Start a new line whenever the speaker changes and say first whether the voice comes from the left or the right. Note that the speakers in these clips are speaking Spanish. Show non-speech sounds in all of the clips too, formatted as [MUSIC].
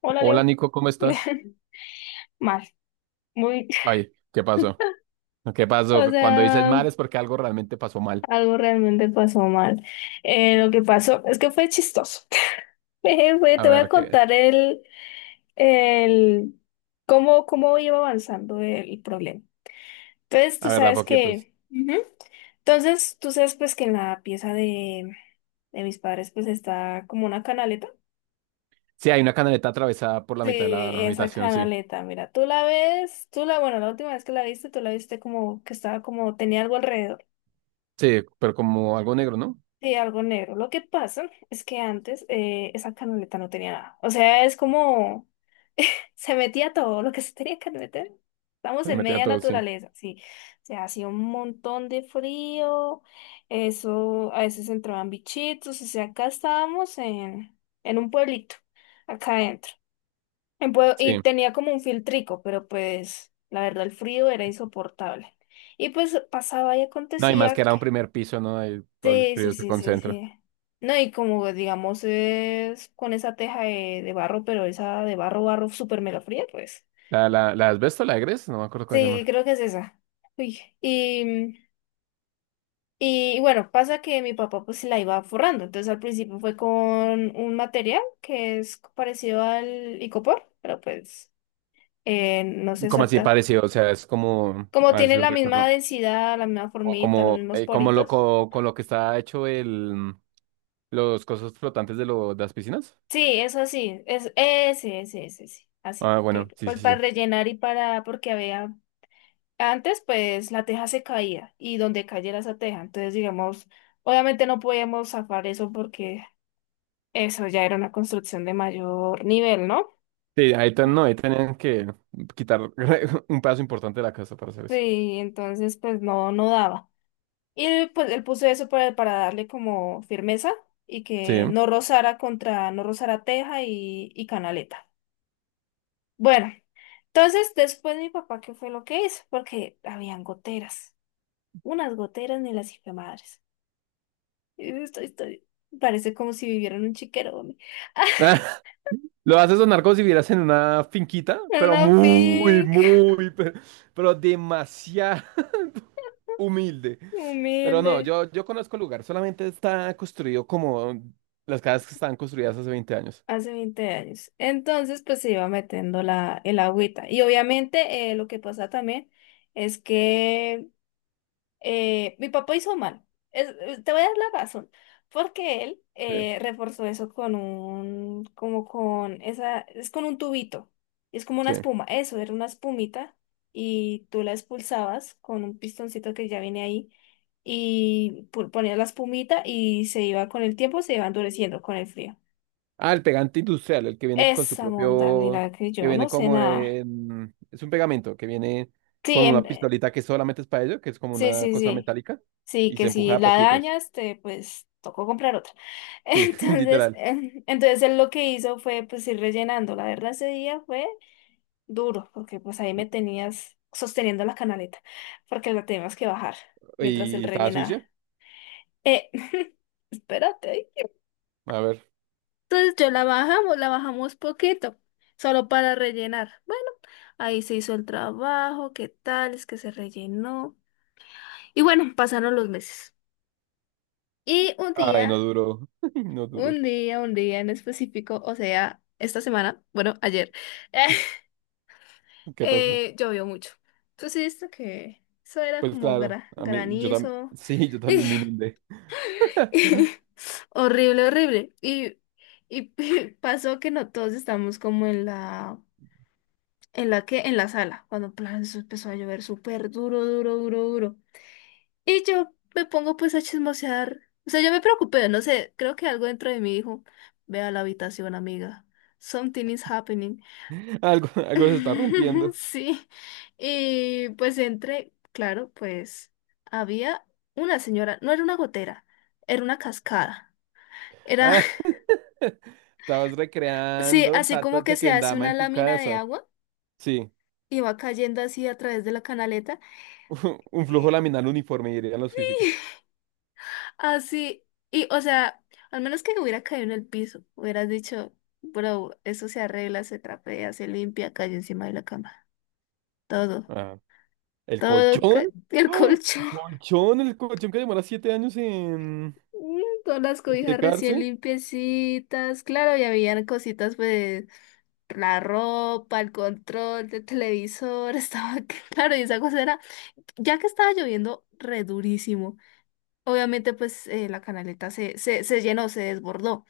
left: Hola,
right: Hola,
left: Leo.
right: Nico, ¿cómo estás?
left: [LAUGHS] Mal, muy,
right: Ay, ¿qué pasó? ¿Qué
left: [LAUGHS] o
right: pasó? Cuando dices
left: sea,
right: mal es porque algo realmente pasó mal.
left: algo realmente pasó mal. Lo que pasó es que fue chistoso. [LAUGHS]
right: A
left: Te voy a
right: ver, qué,
left: contar el, cómo, cómo iba avanzando el problema. Entonces,
right: a
left: tú
right: ver, da
left: sabes
right: poquitos.
left: que, Ujú. Entonces, tú sabes pues que en la pieza de mis padres pues está como una canaleta.
right: Sí, hay una canaleta atravesada por la
left: Sí,
right: mitad de la
left: esa
right: habitación, sí.
left: canaleta, mira, tú la ves, tú la, bueno, la última vez que la viste, tú la viste como que estaba como, tenía algo alrededor.
right: Sí, pero como algo negro, ¿no?
left: Sí, algo negro. Lo que pasa es que antes esa canaleta no tenía nada. O sea, es como se metía todo lo que se tenía que meter. Estamos
right: Se le
left: en
right: metía
left: media
right: todo, sí.
left: naturaleza, sí. O sea, hacía un montón de frío. Eso, a veces entraban bichitos. O sea, acá estábamos en un pueblito, acá adentro. Y
right: Sí.
left: tenía como un filtrico, pero pues la verdad el frío era insoportable. Y pues pasaba y
right: No, y más que
left: acontecía.
right: era un primer piso, ¿no? Ahí todo el
left: Sí, sí,
right: frío se
left: sí, sí,
right: concentra.
left: sí. No, y como digamos es con esa teja de barro, pero esa de barro, barro súper mega fría, pues.
right: ¿La asbesto, la egres? No me acuerdo cómo
left: Sí,
right: llamar.
left: creo que es esa. Uy, y bueno, pasa que mi papá pues la iba forrando. Entonces al principio fue con un material que es parecido al icopor, pero pues no sé
right: Llama. Como así
left: exacta.
right: parecido, o sea, es como,
left: Como
right: a ver si
left: tiene
right: lo
left: la misma
right: recuerdo.
left: densidad, la misma
right: O
left: formita, los
right: como,
left: mismos
right: como lo,
left: poritos,
right: con lo que está hecho el, los cosas flotantes de las piscinas.
left: sí, eso sí, es ese, ese, así,
right: Ah, bueno,
left: que
right: sí,
left: pues
right: sí,
left: para
right: sí.
left: rellenar y para, porque había, antes pues la teja se caía y donde cayera esa teja, entonces digamos, obviamente no podíamos zafar eso porque eso ya era una construcción de mayor nivel, ¿no?
right: Sí, ahí, no, ahí tenían que quitar [LAUGHS] un pedazo importante de la casa para hacer eso.
left: Sí, entonces pues no, no daba. Y pues él puso eso para darle como firmeza y
right: Sí.
left: que no rozara contra, no rozara teja y canaleta. Bueno, entonces después mi papá, ¿qué fue lo que hizo? Porque habían goteras, unas goteras ni las hice madres. Estoy, parece como si viviera en un chiquero, hombre. [LAUGHS]
right: [LAUGHS] Lo haces sonar como si vivieras en una finquita,
left: En
right: pero
left: una
right: muy,
left: finca
right: muy, pero, demasiado [LAUGHS] humilde. Pero no,
left: humilde
right: yo conozco el lugar, solamente está construido como las casas que estaban construidas hace 20 años.
left: hace 20 años. Entonces, pues se iba metiendo la, el agüita. Y obviamente, lo que pasa también es que mi papá hizo mal. Te voy a dar la razón. Porque él
right: Sí,
left: reforzó eso con un, como con esa, es con un tubito. Es como una
right: sí.
left: espuma. Eso, era una espumita. Y tú la expulsabas con un pistoncito que ya viene ahí. Ponías la espumita y se iba con el tiempo, se iba endureciendo con el frío.
right: Ah, el pegante industrial, el que viene con su
left: Esa monda,
right: propio,
left: mira que
right: que
left: yo no
right: viene
left: sé
right: como
left: nada.
right: es un pegamento que viene
left: Sí,
right: con una pistolita que solamente es para ello, que es como
left: sí,
right: una
left: sí,
right: cosa
left: sí.
right: metálica
left: Sí,
right: y se
left: que si
right: empuja a
left: la
right: poquitos.
left: dañas, te pues tocó comprar otra. [LAUGHS]
right: Sí, [LAUGHS]
left: Entonces,
right: literal.
left: em, entonces él lo que hizo fue pues ir rellenando. La verdad ese día fue duro, porque pues ahí me tenías sosteniendo la canaleta, porque la teníamos que bajar mientras él
right: Y estaba sucia.
left: rellenaba. Eh, [LAUGHS] Espérate. Ay.
right: A ver.
left: Entonces yo la bajamos poquito, solo para rellenar. Bueno, ahí se hizo el trabajo, qué tal, es que se rellenó. Y bueno, pasaron los meses. Y un
right: Ay, no
left: día
right: duró. [LAUGHS] No duró.
left: Un día en específico, o sea, esta semana, bueno, ayer, [LAUGHS]
right: ¿Qué pasó?
left: llovió mucho. Tú sí viste que eso era
right: Pues
left: como
right: claro, a mí, [LAUGHS]
left: granizo.
right: sí, yo también me inundé. [LAUGHS]
left: [LAUGHS] Horrible, horrible. Y [LAUGHS] pasó que no todos estamos como en la que, en la sala, cuando plan, eso empezó a llover súper duro, duro, duro, duro. Y yo me pongo pues a chismosear. O sea, yo me preocupé, no sé, creo que algo dentro de mí dijo, ve a la habitación, amiga. Something is happening.
right: Algo se está
left: [LAUGHS]
right: rompiendo.
left: Sí. Y pues entré, claro, pues había una señora, no era una gotera, era una cascada. Era,
right: Ah, [LAUGHS] estabas
left: [LAUGHS] sí,
right: recreando el
left: así
right: salto de
left: como que se hace
right: Tequendama
left: una
right: en tu
left: lámina de
right: casa.
left: agua
right: Sí.
left: y va cayendo así a través de la canaleta.
right: [LAUGHS] Un flujo laminar
left: [LAUGHS]
right: uniforme, dirían los físicos.
left: Así, y o sea, al menos que hubiera caído en el piso, hubieras dicho, bro, eso se arregla, se trapea, se limpia, cae encima de la cama. Todo,
right: Ah, ¿el
left: todo,
right: colchón?
left: el [LAUGHS]
right: ¡Ah! ¿El
left: colchón,
right: colchón? ¿El colchón que demora 7 años en
left: mm, todas las
right: en
left: cobijas
right: secarse?
left: recién limpiecitas, claro, y habían cositas, pues, la ropa, el control del televisor, [LAUGHS] estaba, claro, y esa cosa era, ya que estaba lloviendo re durísimo, obviamente, pues, la canaleta se llenó, se desbordó.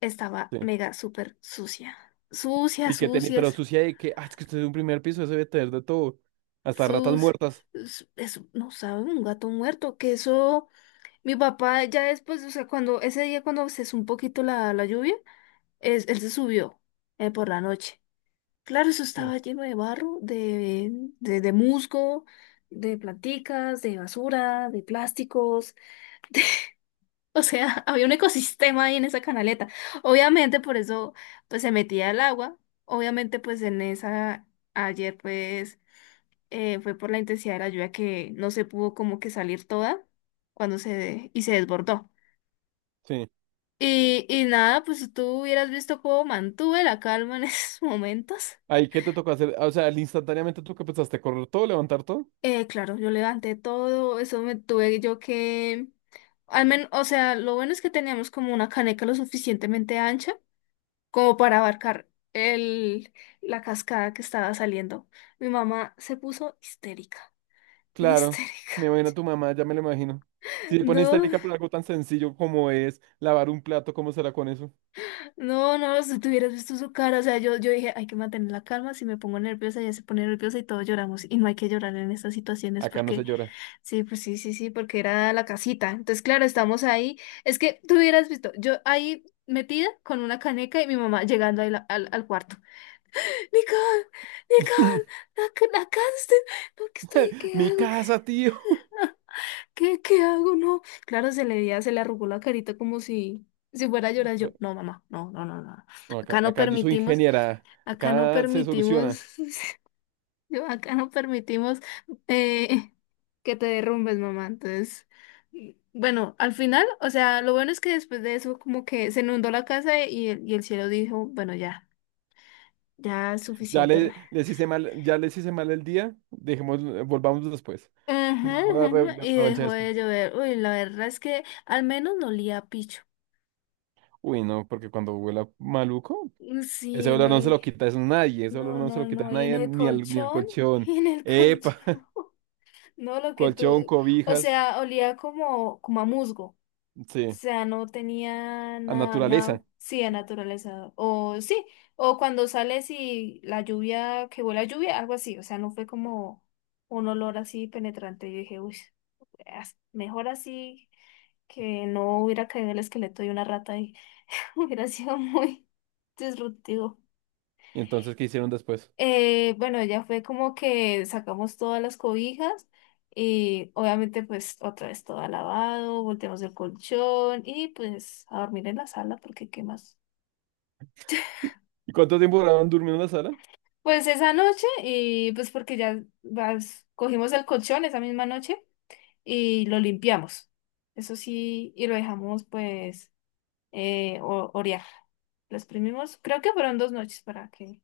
left: Estaba
right: Sí.
left: mega súper sucia. Sucia,
right: Y que tenía, pero
left: sucias,
right: sucia de que, ah, es que usted es un primer piso, eso debe tener de todo. Hasta ratas
left: sus...
right: muertas.
left: no sabe, un gato muerto, que eso, mi papá ya después, o sea, cuando, ese día cuando cesó un poquito la lluvia, él se subió por la noche. Claro, eso
right: Sí.
left: estaba lleno de barro, de musgo, de planticas, de basura, de plásticos. O sea, [LAUGHS] había un ecosistema ahí en esa canaleta. Obviamente, por eso, pues se metía el agua. Obviamente, pues en esa, ayer, pues, fue por la intensidad de la lluvia que no se pudo como que salir toda cuando se, y se desbordó.
right: Sí.
left: Y nada, pues si tú hubieras visto cómo mantuve la calma en [LAUGHS] esos momentos.
right: Ahí, ¿qué te tocó hacer? Ah, o sea, al instantáneamente tú que pensaste, correr todo, levantar todo.
left: Claro, yo levanté todo, eso me tuve yo que, al menos, o sea, lo bueno es que teníamos como una caneca lo suficientemente ancha como para abarcar la cascada que estaba saliendo. Mi mamá se puso histérica,
right: Claro, me
left: histérica.
right: imagino
left: [LAUGHS]
right: a tu mamá, ya me lo imagino. Si te pones
left: No,
right: histérica por algo tan sencillo como es lavar un plato, ¿cómo será con eso?
left: no, no, si tú hubieras visto su cara, o sea, yo dije, hay que mantener la calma, si me pongo nerviosa, ella se pone nerviosa y todos lloramos, y no hay que llorar en estas situaciones
right: Acá no se
left: porque,
right: llora.
left: sí, pues sí, sí, sí, porque era la casita. Entonces, claro, estamos ahí, es que tú hubieras visto, yo ahí metida con una caneca y mi mamá llegando ahí al cuarto. Nicole, Nicole,
right: [LAUGHS]
left: nacaste, no, ¿qué estoy? ¿Qué
right: Mi
left: hago? ¿Qué,
right: casa, tío.
left: qué, qué hago? No. Claro, se le veía, se le arrugó la carita como si, si fuera a llorar yo. No, mamá, no, no, no, no, no.
right: No, acá,
left: Acá no
right: acá yo soy
left: permitimos,
right: ingeniera.
left: acá no
right: Acá se soluciona.
left: permitimos, [LAUGHS] yo acá no permitimos eh, que te derrumbes, mamá. Entonces, bueno, al final, o sea, lo bueno es que después de eso como que se inundó la casa y el cielo dijo, bueno, ya, ya es
right: Ya
left: suficiente.
right: le, les hice mal, ya les hice mal el día. Volvamos después.
left: Ajá,
right: Volvamos a la
left: ajá, y
right: revancha
left: dejó
right: después.
left: de llover. Uy, la verdad es que al menos no olía a picho.
right: Uy, no, porque cuando huela maluco, ese
left: Sí,
right: olor
left: no,
right: no se lo quita, es nadie. Ese olor
left: no,
right: no se
left: no,
right: lo quita a
left: no, y en
right: nadie,
left: el
right: ni al
left: colchón, [LAUGHS]
right: colchón.
left: y en el
right: Epa,
left: colchón, no, lo que
right: colchón,
left: tú, o
right: cobijas.
left: sea, olía como, como a musgo, o
right: Sí,
left: sea, no tenía
right: a
left: nada, nada,
right: naturaleza.
left: sí, a naturaleza, o sí, o cuando sales y la lluvia, que huele a lluvia, algo así, o sea, no fue como un olor así penetrante, yo dije, uy, mejor así que no hubiera caído el esqueleto de una rata ahí. [LAUGHS] Hubiera sido muy disruptivo.
right: ¿Y entonces qué hicieron después?
left: Bueno, ya fue como que sacamos todas las cobijas y obviamente pues otra vez todo lavado, volteamos el colchón y pues a dormir en la sala porque qué más.
right: ¿Y cuánto tiempo duraron durmiendo en la sala?
left: Pues esa noche y pues porque cogimos el colchón esa misma noche y lo limpiamos. Eso sí, y lo dejamos pues orear. Lo exprimimos, creo que fueron 2 noches para que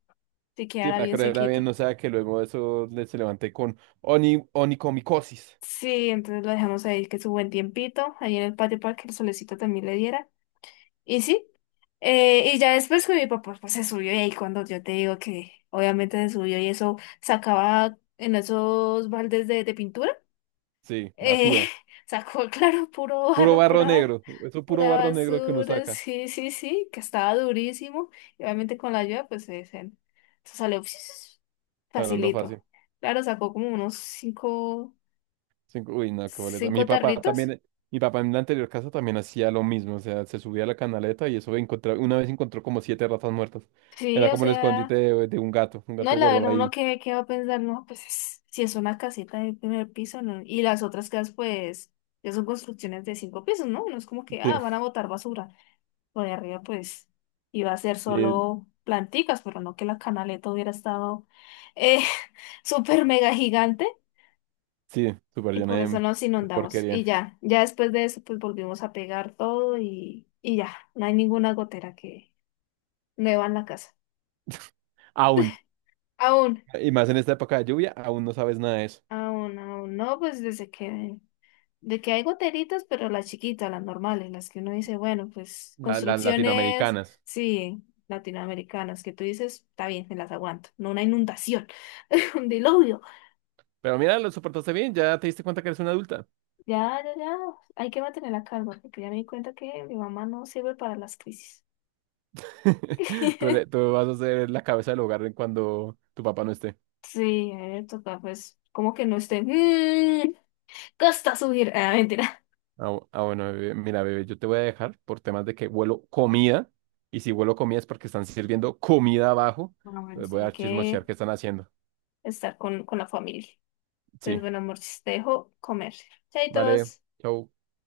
left: se
right: Sí,
left: quedara
right: para
left: bien
right: creer era bien,
left: sequita.
right: o sea, que luego eso se levanté con onicomicosis.
left: Sí, entonces lo dejamos ahí que su buen tiempito, ahí en el patio para que el solecito también le diera. Y sí, y ya después con mi papá pues se subió y ahí cuando yo te digo que obviamente se subió y eso sacaba en esos baldes de pintura.
right: Sí,
left: Eh,
right: basura.
left: [LAUGHS] Sacó, claro, puro
right: Puro
left: barro,
right: barro
left: pura,
right: negro. Eso es puro
left: pura
right: barro negro que uno
left: basura,
right: saca.
left: sí, sí, sí, que estaba durísimo. Y obviamente con la ayuda, pues se salió [LAUGHS]
right: Hablando
left: facilito.
right: fácil.
left: Claro, sacó como unos cinco,
right: Uy, no, qué boleta.
left: cinco tarritos.
right: Mi papá en la anterior casa también hacía lo mismo. O sea, se subía a la canaleta y eso encontraba, una vez encontró como siete ratas muertas.
left: Sí,
right: Era
left: o
right: como el escondite
left: sea,
right: de, un gato. Un
left: no,
right: gato
left: la
right: guardaba
left: verdad, uno
right: ahí.
left: que va a pensar, no, pues si es una casita de primer piso, ¿no? Y las otras casas, pues, ya son construcciones de 5 pisos, ¿no? No es como que,
right: Sí,
left: ah, van a botar basura. Lo de arriba, pues, iba a ser
right: eh,
left: solo planticas, pero no que la canaleta hubiera estado eh, [LAUGHS] súper mega gigante
right: sí, súper
left: y
right: llena
left: por eso
right: de,
left: nos inundamos.
right: porquería.
left: Y ya, ya después de eso, pues volvimos a pegar todo y ya, no hay ninguna gotera que nueva en la casa.
right: Aún.
left: Aún,
right: Y más en esta época de lluvia, aún no sabes nada de eso.
left: aún, aún, no, pues desde que de que hay goteritas, pero las chiquitas, las normales, las que uno dice, bueno, pues
right: Las
left: construcciones,
right: latinoamericanas.
left: sí, latinoamericanas, que tú dices, está bien, me las aguanto, no una inundación, [LAUGHS] un diluvio.
right: Pero mira, lo soportaste bien, ya te diste cuenta que eres una adulta.
left: Ya, ya, hay que mantener la calma, porque ya me di cuenta que mi mamá no sirve para las crisis.
right: [LAUGHS] Tú, le-
left: [LAUGHS]
right: tú vas a ser la cabeza del hogar en cuando tu papá no esté.
left: Sí, a ver, toca, pues, como que no esté, mmm, cuesta subir, [LAUGHS] ah, mentira.
right: Ah, bueno, bebé. Mira, bebé, yo te voy a dejar por temas de que huelo comida. Y si huelo comida es porque están sirviendo comida abajo.
left: Bueno, bueno,
right: Les
left: sí,
right: voy
left: hay
right: a
left: que
right: chismosear qué están haciendo.
left: estar con la familia. Entonces,
right: Sí,
left: bueno, amor, te dejo comer.
right: vale.
left: Chaitos.
right: Chau.